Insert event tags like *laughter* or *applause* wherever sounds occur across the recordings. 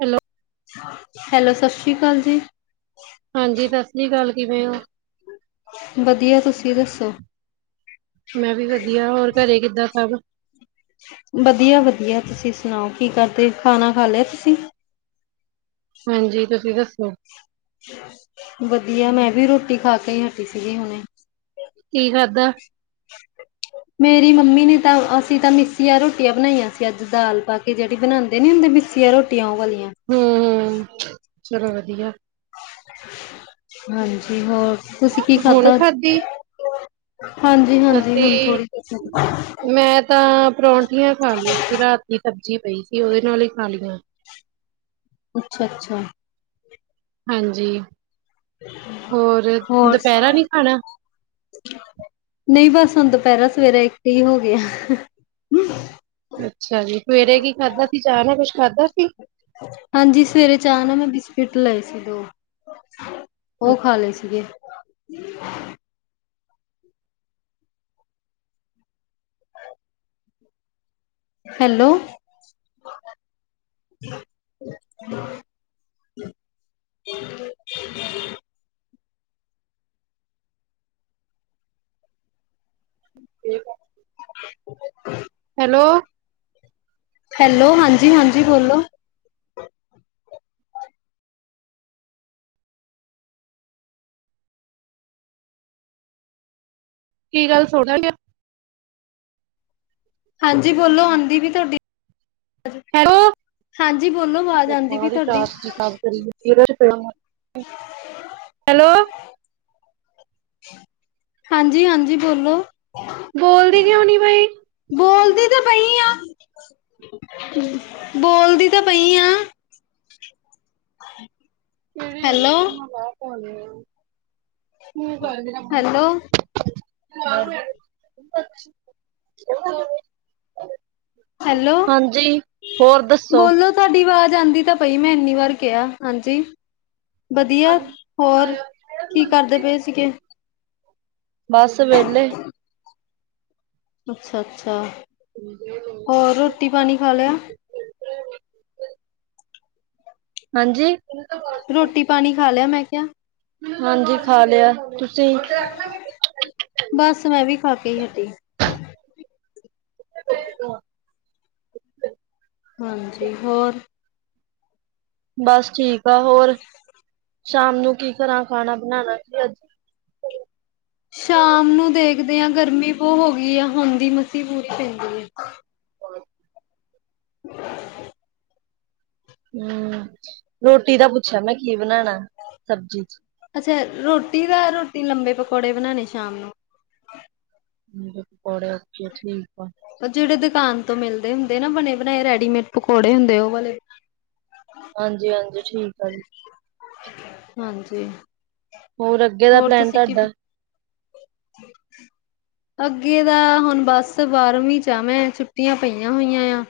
Hello hello ਸਸ ਸ੍ਰੀ ਕਾਲ ਜੀ। ਹਾਂਜੀ ਸਸ ਸ੍ਰੀ ਕਾਲ ਕਿਵੇਂ ਓ? ਵਧੀਆ ਤੁਸੀਂ ਦੱਸੋ? ਮੈਂ ਵੀ ਵਧੀਆ ਹੋਰ ਘਰੇ ਕਿੱਦਾਂ ਸਭ? ਵਧੀਆ-ਵਧੀਆ ਤੁਸੀਂ ਸੁਣਾਓ ਕੀ ਕਰਦੇ ਖਾਣਾ ਖਾ ਲਿਆ ਤੁਸੀਂ? ਹਾਂਜੀ ਤੁਸੀਂ ਦੱਸੋ? ਵਧੀਆ ਮੈਂ ਵੀ ਰੋਟੀ ਖਾ ਕੇ ਈ ਹਟੀ ਸੀਗੀ ਹੁਣੇ। ਕੀ ਖਾਦਾ? ਮੇਰੀ ਮੰਮੀ ਨੇ ਤਾਂ ਅਸੀਂ ਤਾਂ ਮਿੱਸੀਆਂ ਰੋਟੀਆਂ ਬਣਾਈਆਂ ਸੀ ਅੱਜ ਦਾਲ ਪਾ ਤੇ ਕੇ ਜੇੜੀ ਬਣਾਂਦੇ ਨੀ ਹੁੰਦੇ ਮਿੱਸੀਆਂ ਰੋਟੀਆਂ ਓ ਵਾਲੀਆਂ। ਹੂੰ-ਹੂੰ ਚਲੋ ਵਧੀਆ। ਹਾਂਜੀ ਹੋਰ ਤੁਸੀਂ ਕੀ ਹੁਣ ਖਾਧਾ? ਖਾਧੀ ਹਾਂਜੀ-ਹਾਂਜੀ ਅਸੀਂ ਹੁਣ ਥੋੜ੍ਹੀ *unintelligible* ਮੈਂ ਤਾਂ ਪਰੌਂਠੀਆਂ ਖਾ ਲਈਆਂ ਸੀ ਰਾਤ ਦੀ ਸਬਜ਼ੀ ਪਈ ਸੀ ਓਦੇ ਨਾਲ ਈ ਖਾ ਲੀਆਂ। ਅੱਛਾ-ਅੱਛਾ ਹਾਂਜੀ ਹੋਰ ਦੁਪੈਰਾ ਨੀ ਖਾਣਾ? ਨਈ ਬਸ ਹੁਣ ਦੁਪੈਰਾ ਸਵੇਰੇ ਇੱਕ ਈ ਹੋ ਗਿਆ। ਅੱਛਾ ਜੀ ਸਵੇਰੇ ਕੀ ਖਾਧਾ ਸੀ ਚਾਹ ਨਾ ਕੁਛ ਖਾਧਾ ਸੀ? ਹਾਂਜੀ ਸਵੇਰੇ ਚਾਹ ਆ ਨਾ ਮੈਂ ਬਿਸਕਿਟ ਲਏ ਸੀ ਦੋ। ਓ ਖਾ ਲਏ ਸੀਗੇ। ਹੈਲੋ। *inaudible* ਠੀਕ ਆ। *inaudible* ਹੈਲੋ। ਹੈਲੋ ਹਾਂਜੀ-ਹਾਂਜੀ ਬੋਲੋ। ਕੀ ਗੱਲ *unintelligible* ਹਾਂਜੀ ਬੋਲੋ ਔਨਦੀ ਵੀ ਤੁਹਾਡੀ ਹੈਓ *unintelligible* ਹਾਂਜੀ ਬੋਲੋ ਆਵਾਜ਼ ਆਉਂਦੀ ਵੀ ਤੁਹਾਡੀ ਹੈਲੋ। ਹਾਂਜੀ-ਹਾਂਜੀ ਬੋਲੋ। ਬੋਲਦੀ ਕਿਉਂ ਨੀ ਪਈ? ਬੋਲਦੀ ਤਾਂ ਪਈ ਆ। ਬੋਲਦੀ ਤਾਂ ਪਈ ਆ। *inaudible* ਕੇੜੀ ਹੈਲੋ *unintelligible* ਹੈਲੋ *unintelligible* ਹੈਲੋ ਦੱਸੋ ਬੋਲੋ ਤਾਡੀ ਵਾਜ਼ ਆਉਂਦੀ ਤਾਂ ਪਈ ਮੈਂ ਇੰਨੀ ਵਾਰ ਕਿਹਾ ਹਾਂਜੀ ਵਧੀਆ ਹੋਰ ਕੀ ਕਰਦੇ ਪਏ ਸੀਗੇ ਬਸ ਵੇਹਲੇ ਅੱਛਾ - ਅੱਛਾ ਬੋਲੋ। ਹੋਰ ਰੋਟੀ ਪਾਣੀ ਖਾ ਲਿਆ ਹਾਂਜੀ ਰੋਟੀ ਪਾਣੀ ਖਾ ਲਿਆ ਮੈਂ ਕਿਹਾ ਹਾਂਜੀ ਖਾ ਲਿਆ ਤੁਸੀਂ ਬਸ ਮੈਂ ਵੀ ਖਾ ਕੇ ਈ ਹਟੀ ਆ ਹਾਂਜੀ ਹੋਰ ਬਸ ਠੀਕ ਆ ਹੋਰ ਸ਼ਾਮ ਨੂੰ ਕੀ ਕਰਾਂ ਖਾਣਾ ਬਣਾਣਾ ਸੀ ਅੱਜ ਸ਼ਾਮ ਨੂੰ ਦੇਖਦੇ ਆ ਗਰਮੀ ਬਹੁਤ ਹੋ ਗਈ ਆ ਹੋਂਦੀ ਮਸੀ ਪੂਰੀ ਪੈਂਦੀ ਆ *inaudible* ਹੂੰ ਰੋਟੀ ਦਾ ਪੁੱਛਿਆ ਮੈਂ ਕੀ ਬਨਾਣਾ ਸਬਜ਼ੀ ਚ ਅੱਛਾ ਰੋਟੀ ਦਾ ਰੋਟੀ ਲੰਬੇ ਪਕੌੜੇ ਬਣਾਉਣੇ ਸ਼ਾਮ ਨੂੰ ਲੰਬੇ ਪਕੌੜੇ ਅੱਛਾ ਠੀਕ ਆ ਸੱਚੀ ਜਿਹੜੇ ਦੁਕਾਨ ਤੋਂ ਮਿਲਦੇ ਹੁੰਦੇ ਨਾ ਬਣੇ ਬਣਾਏ ਰੈਡੀਮੇਡ ਪਕੌੜੇ ਹੁੰਦੇ ਉਹ ਵਾਲੇ ਹਾਂਜੀ - ਹਾਂਜੀ ਠੀਕ ਆ ਜੀ ਹਾਂਜੀ ਹੋਰ ਅੱਗੇ ਦਾ ਹੋਰ ਪਲੈਨ ਤੁਸੀਂ ਕੀ ਤੁਹਾਡਾ ਅੱਗੇ ਦਾ ਹੁਣ ਬਸ ਬਾਰਵੀਂ ਚ ਆ ਮੈਂ ਛੁੱਟੀਆਂ ਪਈਆਂ ਹੋਈਆਂ ਆ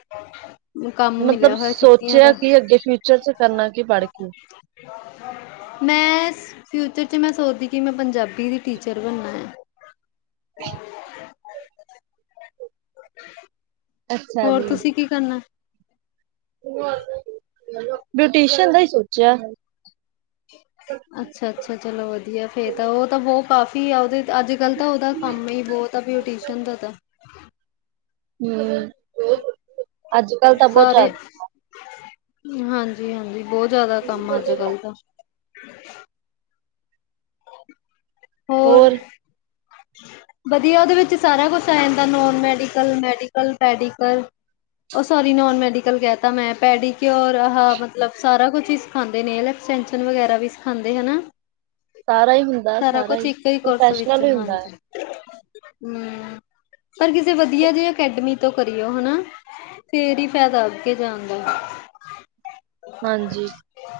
ਕੰਮ ਮਤਲਬ ਮਿਲਿਆ ਹੋਇਆ ਛੁੱਟੀਆਂ ਸੋਚਿਆ ਦਾ ਕਿ ਅੱਗੇ ਫਿਊਚਰ ਚ ਕਰਨਾ ਕੀ ਪੜ ਕੇ ਮੈਂ ਫਿਊਚਰ ਚ ਮੈਂ ਸੋਚਦੀ ਕਿ ਮੈਂ ਪੰਜਾਬੀ ਦੀ ਟੀਚਰ ਬਣਨਾ ਆ ਹ *unintelligible* ਅੱਛਾ ਹੋਰ ਜੀ ਤੁਸੀਂ ਕੀ ਕਰਨਾ ਬਿਊਟੀਸ਼ਨ ਦਾ ਈ ਸੋਚਿਆ ਅੱ *unintelligible* ਅੱਛਾ - ਅੱਛਾ ਚਲੋ ਵਧੀਆ ਫੇਰ ਤਾਂ ਉਹ ਤਾਂ ਬਹੁਤ ਕਾਫੀ ਆ ਉਹਦੇ ਅੱਜ ਕੱਲ੍ਹ ਤਾਂ ਉਹਦਾ ਕੰਮ ਹੀ ਬਹੁਤ ਆ ਬਿਊਟੀਸ਼ਨ ਦੰਦਾਂ ਦਾ ਹੂੰ ਹੋਰ ਸਾਰੇ ਹਾਂਜੀ - ਹਾਂਜੀ ਬਹੁਤ ਜ਼ਿਆਦਾ ਕੰਮ ਆ ਅੱਜ ਕੱਲ ਦਾ ਹੋਰ ਵਧੀਆ ਉਹਦੇ ਵਿੱਚ ਸਾਰਾ ਕੁਛ ਆ ਜਾਂਦਾ ਨੋਨ ਮੈਡੀਕਲ, ਮੈਡੀਕਲ, ਪੈਡੀਕਲ ਉਹ ਸੋਰੀ ਨੋਨ ਮੈਡੀਕਲ ਕਹਿ ਤਾ ਮੈਂ ਪੈਡੀਕਓਰ ਆਹਾ ਮਤਲਬ ਸਾਰਾ ਕੁਛ ਸਿਖਾਂਦੇ ਨੇ ਐਕਸਟੈਂਸ਼ਨ ਵਗੈਰਾ ਵੀ ਸਿਖਾਂਦੇ ਹਨਾ ਸਾਰਾ ਹੀ ਹੁੰਦਾ ਸਾਰਾ ਕੁਛ ਇੱਕ ਹੀ ਕੋਰਸ ਵਿੱਚ ਪ੍ਰੋਫੈਸ਼ਨਲ ਹੀ ਹੁੰਦਾ ਹੈ ਹਾਂਜੀ ਹਮ ਪਰ ਕਿਸੇ ਵਧੀਆ ਜਈ ਅਕੈਡਮੀ ਤੋਂ ਕਰੀਓ ਹਨਾ ਫੇਰ ਹੀ ਫਾਇਦਾ ਅੱਗੇ ਜਾਣ ਦਾ ਹਾਂਜੀ ਹੂੰ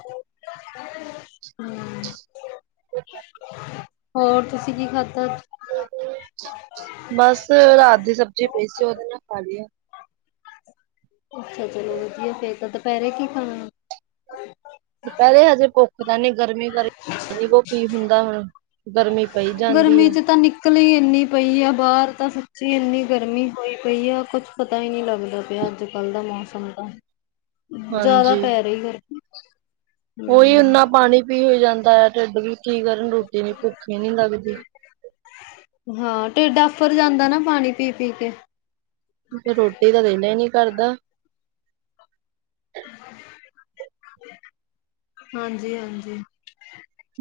ਹੋਰ ਤੁਸੀਂ ਕੀ ਖਾਧਾ ਅੱਜ? *unintelligible* ਬਸ ਰਾਤ ਦੀ ਸਬਜ਼ੀ ਪਈ ਸੀ ਉਹਦੇ ਨਾਲ ਖਾ ਲੀ ਏ। ਅੱਛਾ, ਚਲੋ ਵਧੀਆ ਫੇਰ ਤਾਂ ਦੁਪਹਿਰੇ ਕੀ ਖਾਣਾ? ਦੋਪਹਰੇ ਹਜੇ ਭੁੱਖ ਤਾਂ ਨਹੀਂ ਗਰਮੀ ਕਰਕੇ ਕੋ ਕੀ ਹੁੰਦਾ ਹੁਣ? ਗਰਮੀ ਪਈ ਜਾਂਦੀ ਗਰਮੀ ਆ ਚ ਤਾਂ ਨਿੱ ਕਲੀ ਹੀ ਇੰਨੀ ਪਈ ਆ ਬਾਹਰ ਤਾਂ ਸੱਚੀ ਇੰਨੀ ਗਰਮੀ ਹੋਈ ਪਈ ਆ ਕੁਛ ਪਤਾ ਹੀ ਨਹੀਂ ਲੱਗਦਾ ਪਿਆ ਅੱਜ। ਕਲ ਦਾ ਮੌਸਮ ਤਾਂ ਜ਼ਿਆਦਾ ਹਾਂਜੀ ਪੈ ਰਹੀ ਗਰ ਉਹੀ ਓਨਾ ਪਾਣੀ ਪੀ ਹੀ ਜਾਂਦਾ ਆ, ਢਿੱਡ ਵੀ ਕੀ ਕਰਨ ਰੋਟੀ ਨ ਭੁੱਖੀ ਨਹੀਂ ਲੱਗਦੀ। ਹਾਂ ਟਿਡ ਆਫਰ ਜਾਂਦਾ ਨਾ ਪਾਣੀ ਪੀ-ਪੀ ਕੇ। ਰੋਟੀ ਤਾਂ ਦਿਲ ਹੀ ਨੀ ਕਰਦਾ। ਹਾਂਜੀ-ਹਾਂਜੀ।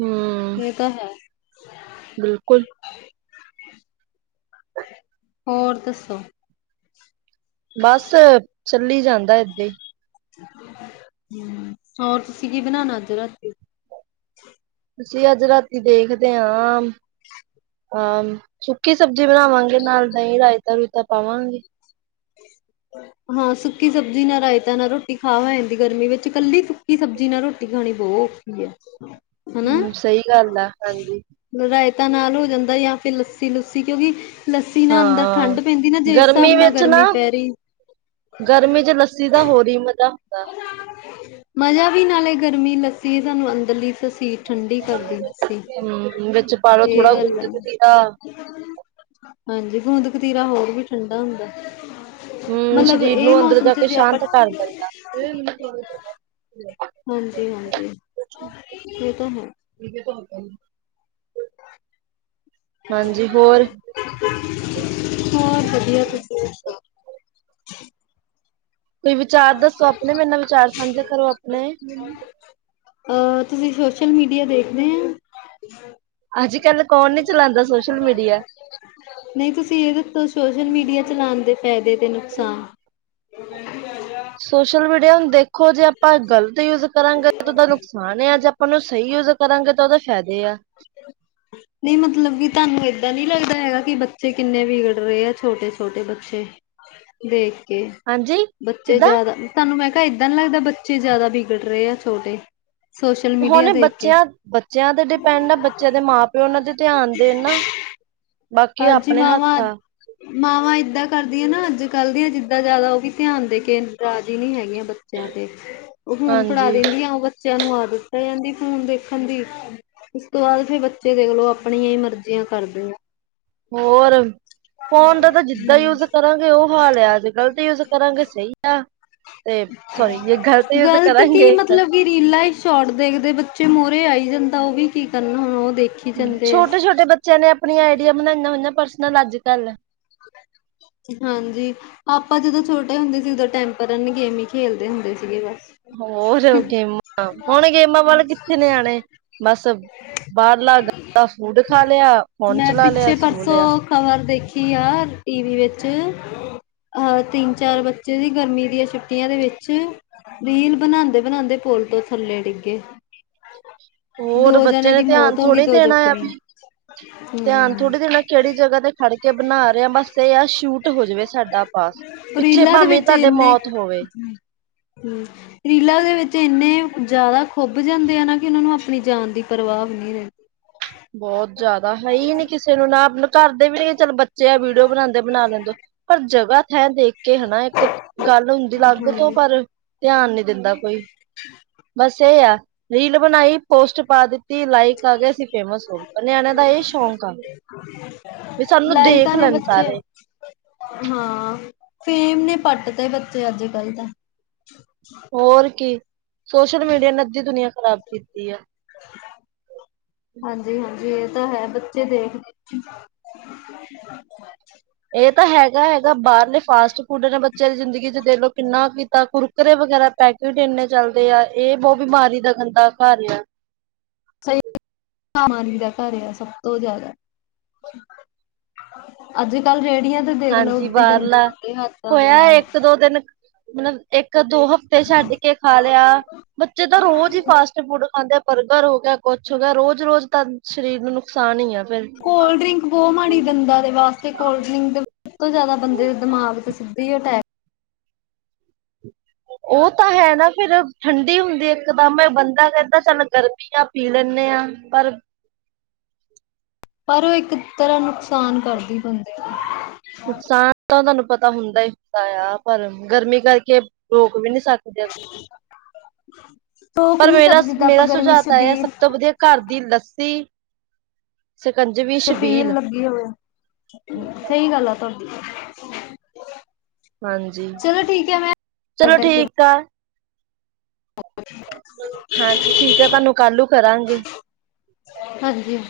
ਹਾ। ਏ ਤਾਂ ਹੈ। ਬਿਲਕੁਲ। ਹੋਰ ਦੱਸੋ? ਬਸ ਚੱਲੀ ਜਾਂਦਾ ਏਦਾਂ ਹੀ। ਹੂੰ, ਹੋਰ ਤੁਸੀਂ ਕੀ ਬਣਾਣਾ ਅੱਜ ਰਾਤੀ? ਅਸੀਂ ਅੱਜ ਰਾਤੀ ਦੇਖਦੇ ਆ। ਹਾਂ, ਸੁੱਕੀ ਸਬਜ਼ੀ ਬਣਾਵਾਂਗੇ ਨਾਲ ਦਹੀਂ ਰਾਇਤਾ-ਰੁਤਾ ਪਾਵਾਂਗੇ। ਹਾਂ, ਸੁੱਕੀ ਸਬਜ਼ੀ ਨਾ ਰਾਇਤਾ ਨਾ ਰੋਟੀ ਖਾਹੀ ਜਾਂਦੀ, ਗਰਮੀ ਵਿੱਚ ਕੱਲੀ ਤੂੰ ਸੂਖੀ ਸਬਜ਼ੀ ਨਾਲ ਰੋਟੀ ਖਾਣੀ ਬੋ ਔਖੀ ਹੈ। ਹੂੰ, ਸਹੀ ਗੱਲ ਆ ਹਾਂਜੀ। ਰਇਤਾਾਂ ਨਾਲ ਹੋ ਜਾਂਦਾ ਜਾਂ ਫਿਰ ਲੱਸੀ-ਲੁੱਸੀ ਕਿਉਂਕਿ ਲੱਸੀ ਨਾਲ ਅੰਦਰ ਹਾਂ ਠੰਢ ਪੈਂਦੀ ਨਾ ਜਿਸ ਹਿਸਾਬ ਗਰਮੀ ਨਾਲ ਵਿੱਚ ਨਾ ਗਰਮੀ ਪੈ ਰਹੀ। ਗਰਮੀ ਚ ਲੱਸੀ ਦਾ ਹੋਰ ਹੀ ਮਜ਼ਾ ਹੁੰਦਾ। ਮਜ਼ਾ ਵੀ ਨਾਲੇ ਗਰਮੀ ਲੱਸੀ ਸਾਨੂੰ ਅੰਦਰਲੀ ਤਸੀਰ ਠੰਡੀ ਕਰਦੀ ਲਸੀ ਹਮ ਵਿੱਚ ਪਾਲੋ ਇਹ ਥੋੜਾ ਗੱਲ ਆ। ਗੁੰਦ ਕਤੀਰਾ ਹਾਂਜੀ, ਗੋਂਦਦ ਕਤੀਰਾ ਹੋਰ ਵੀ ਠੰਡਾ ਹੁੰਦਾ। ਹੂੰ, ਮਤਲਬ ਸਰੀਰ ਇਹ ਨੂੰ ਅੰਦਰ ਮੌਸਮ ਜਾ ਕੇ ਚ ਜੇ ਆਪਾਂ ਸ਼ਾਂਤ ਕਰ ਦੇਗਾ। *unintelligible* ਹਾਂਜੀ-ਹਾਂਜੀ, ਇਹ ਤਾਂ ਹੈ। *unintelligible* ਹਾਂਜੀ, ਹੋਰ। ਹੋਰ ਵਧੀਆ ਤੁਸੀਂ ਸੁਣਾਓ। ਕੋਈ ਵਿਚਾਰ ਦੱਸੋ ਆਪਣੇ, ਮੇਰੇ ਨਾਲ ਵਿਚਾਰ ਸਾਂਝਾ ਕਰੋ ਆਪਣੇ। ਆ ਤੁਸੀਂ ਸੋਸ਼ਲ ਮੀਡੀਆ ਦੇਖਦੇ ਹਾਂ। ਅੱਜ-ਕੱਲ, ਕੌਣ ਨੀ ਚਲਾਦਾ ਸੋਸ਼ਲ ਮੀਡੀਆ। ਨਹੀਂ ਤੁਸੀਂ ਇਹਦੇ ਤੋਂ ਸੋਸ਼ਲ ਮੀਡੀਆ ਚਲਾਣ ਦੇ ਫਾਇਦੇ ਤੇ ਨੁਕਸਾਨ। ਉ ਕਹਿੰਦੀ ਆਇਆ। ਸੋਸ਼ਲ ਮੀਡੀਆ ਹੁਣ ਦੇਖੋ ਜੇ ਆਪਾਂ ਗ਼ਲਤ ਯੂਜ ਕਰਾਂਗੇ ਤਾਂ ਉਹਦਾ ਨੁਕਸਾਨ ਨਾਨ ਆ ਅੱਜ ਆਪਾਂ ਸਹੀ ਯੂਜ ਕਰਾਂਗੇ ਤਾਂ ਉਹਦੇ ਫਾਇਦੇ ਆ। ਨੀ ਮਤਲਬ ਕਿ ਤੁਹਾਨੂੰ ਏਦਾਂ ਨੀ ਲੱਗਦਾ ਹੈਗਾ ਕਿ ਬੱਚੇ ਕਿੰਨੇ ਵਿਗੜ ਰਹੇ ਆ ਛੋਟੇ-ਛੋਟੇ ਬੱਚੇ। ਦੇਖ ਕੇ ਹਾਂਜੀ ਬੱਚੇ ਕਿੱਦਾਂ ਜਿਆਦਾ ਤੁਹਾਨੂੰ ਮੈਂ ਕਿਹਾ ਇੱਦਾਂ ਨੀ ਲੱਗਦਾ ਬੱਚੇ ਜ਼ਿਆਦਾ ਬਿਗੜ ਰਹੇ ਆ ਛੋਟੇ। ਸੋਸ਼ਲ ਮੀਡੀਆ ਹੁਣ ਦੇਖ ਕੇ ਬੱਚਿਆਂ-ਬੱਚਿਆਂ ਤੇ ਡਿਪੈਂਡ ਆ ਬ ਬੱਚੇ ਦੇ ਮਾਂ-ਪਿਓ ਉਨਾਂ ਤੇ ਧਿਆਨ ਦੇਣ ਨਾ, ਬਾਕੀ ਹਾਂਜੀ ਆਪਣੇ ਹੱਥ ਮਾਵਾਂ ਆ। ਮਾਵਾਂ ਏਦਾਂ ਕਰਦੀਆਂ ਨਾ ਅੱਜ-ਕੱਲ ਦੀਆਂ ਜਿੱਦਾਂ ਜ਼ਿਆਦਾ ਉਹ ਵੀ ਧਿਆਨ ਦੇ ਕੇ ਰਾਜੀ਼ ਨੀ ਹੈਗੀਆਂ ਬ ਬੱਚੇਆਂ ਤੇ, ਓ ਫੂਨ ਫੜਾ ਹਾਂਜੀ ਦਿੰਦੀਆਂ ਓ ਬੱਚੇਆਂ ਨੂੰ ਆਦਤ ਪੈ ਜਾਂਦੀ ਫੂਨ ਦੇਖਣ ਦੀ ਉਸ ਤੋਂ ਬਾਦ ਫੇਰ ਬੱਚੇ ਦੇਖਲੋ ਆਪਣੀਆਂ ਈ ਮਰਜੀਆਂ ਕਰਦੇ ਆ। ਹੋਰ, ਫੋਨ ਦਾ ਤਾਂ ਜਿੱਦਾ ਯੂਜ਼ ਕਰਾਂਗੇ ਓ ਹਾਲ ਏਆ ਜੇ ਗਲਤ ਯੂਜ਼ ਕਰਾਂਗੇ ਸਈ ਆ ਤੇ ਸੋਰੀ ਜੇ ਗਲਤ ਯੂਜ਼ ਗ਼ਲਤ ਕੀ ਕਰਾਂਗੇ ਤਾਂ ਮਤਲਬ ਕਿ ਰੀਲਾਂ ਈ ਸ਼ੋਟ ਦੇਖਦੇ ਬੱਚੇ ਮੂਰੇ ਆਈ ਜੰਦਾ ਓ ਵੀ ਕੀ ਕਰਨ ਹੁਨ ਓ ਦੇਖੀ ਜਾਂਦੇ ਆ ਛੋਟੇ-ਛੋਟੇ ਬੱਚੇਆਂ ਨੇ ਆਪਨੀਆਂ ਆਈਡੀਆ ਬਣਾਈਆਂ ਹੋਈਆਂ ਪਰਸਨਲ ਅੱਜ-ਕੱਲ। *inaudible* ਹਾਂਜੀ। ਆਪਾਂ ਜਦੋਂ ਛੋਟੇ ਹੁੰਦੇ ਸੀ ਓਦੋਂ ਟੈਂਪਰਨ ਗੇਮ ਈ ਖੇਲਦੇ ਹੁੰਦੇ ਸੀਗੇ ਬਸ। ਹੋਰ ਗੇਮਾਂ, ਹੁਣ ਗੇਮਾਂ ਵੱਲ ਕਿੱਥੇ ਨਿਆਣੇ ਬਸ ਬਾਰਲਾ ਗੰਦਾ ਫੂਡ ਖਾ ਲਿਆ, ਫੋਨ ਚਲਾ ਲਿਆ, ਸੋ ਲਿਆ। ਖਬਰ ਦੇਖੀ ਆ ਟੀ ਵੀ ਵਿੱ ਚ ਅਹ ਤਿੰਨ-ਚਾਰ ਬੱਚੇ ਦੀ ਗਰਮੀਆਂ ਦੀਆਂ ਛੁੱਟੀਆਂ ਦੇ ਵਿੱਚ ਰੀਲ ਬਨਾਂਦੇ-ਬਨਾਂਦੇ ਪੁਲ ਤੋਂ ਥੱਲੇ ਡਿੱਗੇ। *inaudible* ਹੋਰ ਦੋ ਬੱਚੇਆਂ ਜਣਿਆਂ ਨੇ ਦੀ ਧਿਆਨ ਮੌਤ ਹੋ ਗਈ ਥੋੜੀ ਦੋ ਦੇਣਾ ਆ ਜ਼ਖਮੀ ਵੀ, ਧਿਆਨ ਹਮ ਥੋੜੀ ਦੇਣਾ ਕੇੜੀ ਜਗਾ ਤੇ ਖੜ ਕੇ ਬਣਾ ਰੇਆਂ ਬਸ ਏ ਆ ਸ਼ੂਟ ਟ ਹੋ ਜਵੇ ਸਾਡਾ ਬਸ, ਪਿੱਛੇ ਰੀਲਾਂ ਦੇ ਭਾਵੇਂ ਵਿੱਚ ਤੁਆਡੇ ਇੰਨੇ ਮੌਤ ਹੋਵੇ। ਹੂੰ। ਰੀਲਾ ਦੇ ਵਿੱਚ ਇੰਨੇ ਜ਼ਾਦਾ ਖੁੱਬ ਜਾਂਦੇ ਆ ਨਾ ਕਿ ਓਨਾਂ ਨੂੰ ਆਪਣੀ ਜਾਨ ਦੀ ਪਰਵਾਹ ਵ ਨੀ ਰੈਂਦੀ। ਬੋਤ ਜਾਦਾ ਹੈ ਈ ਨੀ ਕਿਸੇ ਨੂੰ ਨਾ ਆਪਨੇ ਘਰਦੇ ਵੀ ਨੀ ਚਲ ਬੱਚੇ ਆ ਵੀਡੀਓ ਬਨਾਦੇ ਬਣਾ ਲੈਂਨ ਦੋ ਪਰ ਜਗਾ ਥੇ ਦੇਖ ਕੇ ਹਨਾ ਇੱਕ ਗੱਲ ਹੁੰਦੀ ਅਲੱਗ ਤੋਂ ਹਾਂਜੀ। ਪਰ ਧਿਆਨ ਨੀ ਦਿੰਦਾ ਕੋਈ। *inaudible* ਬਸ ਏ ਆ ਰੀਲ ਬਣਾਈ ਪੋਸਟ ਪਾ ਦਿੱਤੀ ਲਾਈਕ ਆ ਗਏ ਸੀ। ਸੁਣ ਪਰ ਨਿਆਣਿਆਂ ਦਾ ਏ ਸ਼ੌਕ ਆ। ਵੀ ਸਾਨੂੰ ਲਾਇਕਾ ਦੇਖ ਨੇ ਲੈਣ ਬੱਚੇ ਸਾਰੇ ਹਾਂ ਫੇਮ ਨੇ ਪੱਟ ਤੇ ਬੱਚੇ ਅੱਜ-ਕੱਲ ਤਾਂ। ਹੋਰ ਕੀ ਸੋਸ਼ਲ ਮੀਡੀਆ ਨੇ ਅੱਦੀ ਦੁਨੀਆਂ ਖਰਾਬ ਕੀਤੀ ਆ। *inaudible* ਹਾਂਜੀ-ਹਾਂਜੀ ਏ ਤਾਂ ਹੈ ਬੱਚੇ ਦੇਖਦੇ ਏ ਤਾਂ ਹੈਗਾ-ਹੈਗਾ ਬਾਰਲੇ ਫਾਸਟ ਫੂਡ ਨੇ ਬੱਚੇਆਂ ਦੀ ਜ਼ਿੰਦਗੀ ਚ ਦੇਖਲੋ ਕਿੰਨਾ ਕੀਤਾ ਕੁ ਕੁਰਕਰੇ ਵਗੈਰਾ ਪੈਕੇਟ ਇੰਨੇ ਚੱਲਦੇ ਆ ਏ ਬੋਹ ਬਿਮਾਰੀ ਦਾ ਗੰਦਾ ਘਰ ਏਆ। ਸਈ ਬਮਾਰੀ ਦਾ ਘਰ ਆ ਸਬ ਤੋਂ ਜਾਅਦਾ। ਅੱਜ-ਕੱਲ ਰੇਡੀਆਂ ਤੇ ਦੇਖਲੋ ਹਾਂਜੀ ਓਦਾ ਈ ਬਾਹਰਲਾ ਗੰਦੇ-ਮੰਦੇ ਹੱਥਾਂ ਦੇ ਹੋਇਆ ਨਾਲ। ਇੱਕ ਦੋ ਦਿਨ ਮਤਲਬ ਇੱਕ ਦੋ ਹਫ਼ਤੇ ਛੱਡ ਕੇ ਖਾ ਲਿਆ, ਬੱਚੇ ਤਾਂ ਰੋਜ਼ ਈ ਫਾਸਟ ਫੂਡ ਖਾਂਦੇ ਆ ਬਰਗਰ ਹੋ ਗਿਆ ਕੁਛ ਹੋਗਿਆ ਰੋਜ਼-ਰੋਜ਼ ਤਾਂ ਸ਼ਰੀਰ ਨੂੰ ਨੁਕਸਾਨ ਈ ਆ। ਫਿਰ ਕੋਲਡ ਡਰਿੰਕ ਬੋਹ ਮਾੜੀ ਦੰਦਾ ਦੇ ਵਾਸਤੇ ਕੋਲਡ ਡਰਿੰਕ ਸਬ ਤੋਂ ਜ਼ਾਅਦਾ ਬੰਦੇ ਦੇ ਦਿਮਾਗ ਤੇ ਸਿੱਧੇ ਈ ਅਟੈਕ ਓ ਤਾਂ ਹੈ ਨਾ ਫੇਰ ਠੰਡੀ ਹੁੰਦੀ ਐ ਇੱਕਦਮ ਬੰਦਾ ਕੈਂਦਾ ਚੱਲ ਗਰਮੀ ਆ ਪੀ ਲੈਨੇ ਆ। ਪਰ ਪਰ ਓ ਇੱਕ ਤਰਾਂ ਨੁਕਸਾਨ ਕਰਦੀ ਬੰਦੇ ਨੂੰ। ਨੁਕਸਾਨ ਤਾਂ ਤੁਆਨੂੰ ਪਤਾ ਹੁੰਦਾ ਹੀ ਹੁੰਦਾ ਏਆ ਪਰ ਗਰਮੀ ਕਰਕੇ ਰੋਕ ਵੀ ਨੀ ਸਕਦੇ। *inaudible* ਪਰ ਨੀ ਸਭ ਜਿੱਦਾਂ ਆਪਾਂ ਮੇਰਾ-ਮੇਰਾ ਗਰਮੀ ਚ ਸੁਝਾਅ ਤਾਂ ਏਆ ਸਬ ਛਬੀਲ ਤੋਂ ਵਦੀਆ ਘਰ ਦੀ ਲੱਸੀ। ਸ਼ਿਕੰਜਵੀ, ਸ਼ਬੀਲ। ਕੀ ਹੋਇਆ। ਸਹੀ ਗੱਲ ਆ ਤੁਹਾਡੀ। ਹਾਂਜੀ ਚਲੋ ਠੀਕ ਆ ਮੈਂ ਕਾਲ ਚਲੋ ਕਰਤੀ ਹੂ ਠੀਕ ਆ ਹਾਂਜੀ ਠੀਕ ਆ ਤੁਹਾਨੂੰ ਕੱਲ ਨੂੰ ਕਰਾਂਗੇ *unintelligible* ਹਾਂਜੀ ਹ।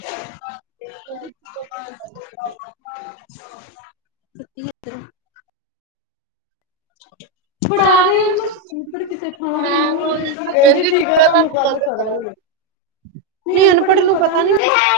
*unintelligible* *unintelligible* ਫੜਾ ਦੇ ਉਹਨੂੰ। ਭੈਣ ਜੀ ਠੀਕ ਆ ਤੁਹਾਨੂੰ ਕੱਲ ਕਰਾਂਗੀ ਨਹੀਂ ਅਨਪੜ੍ਹੇ ਨੂੰ ਪਤਾ ਨੀ ਲਗਦਾ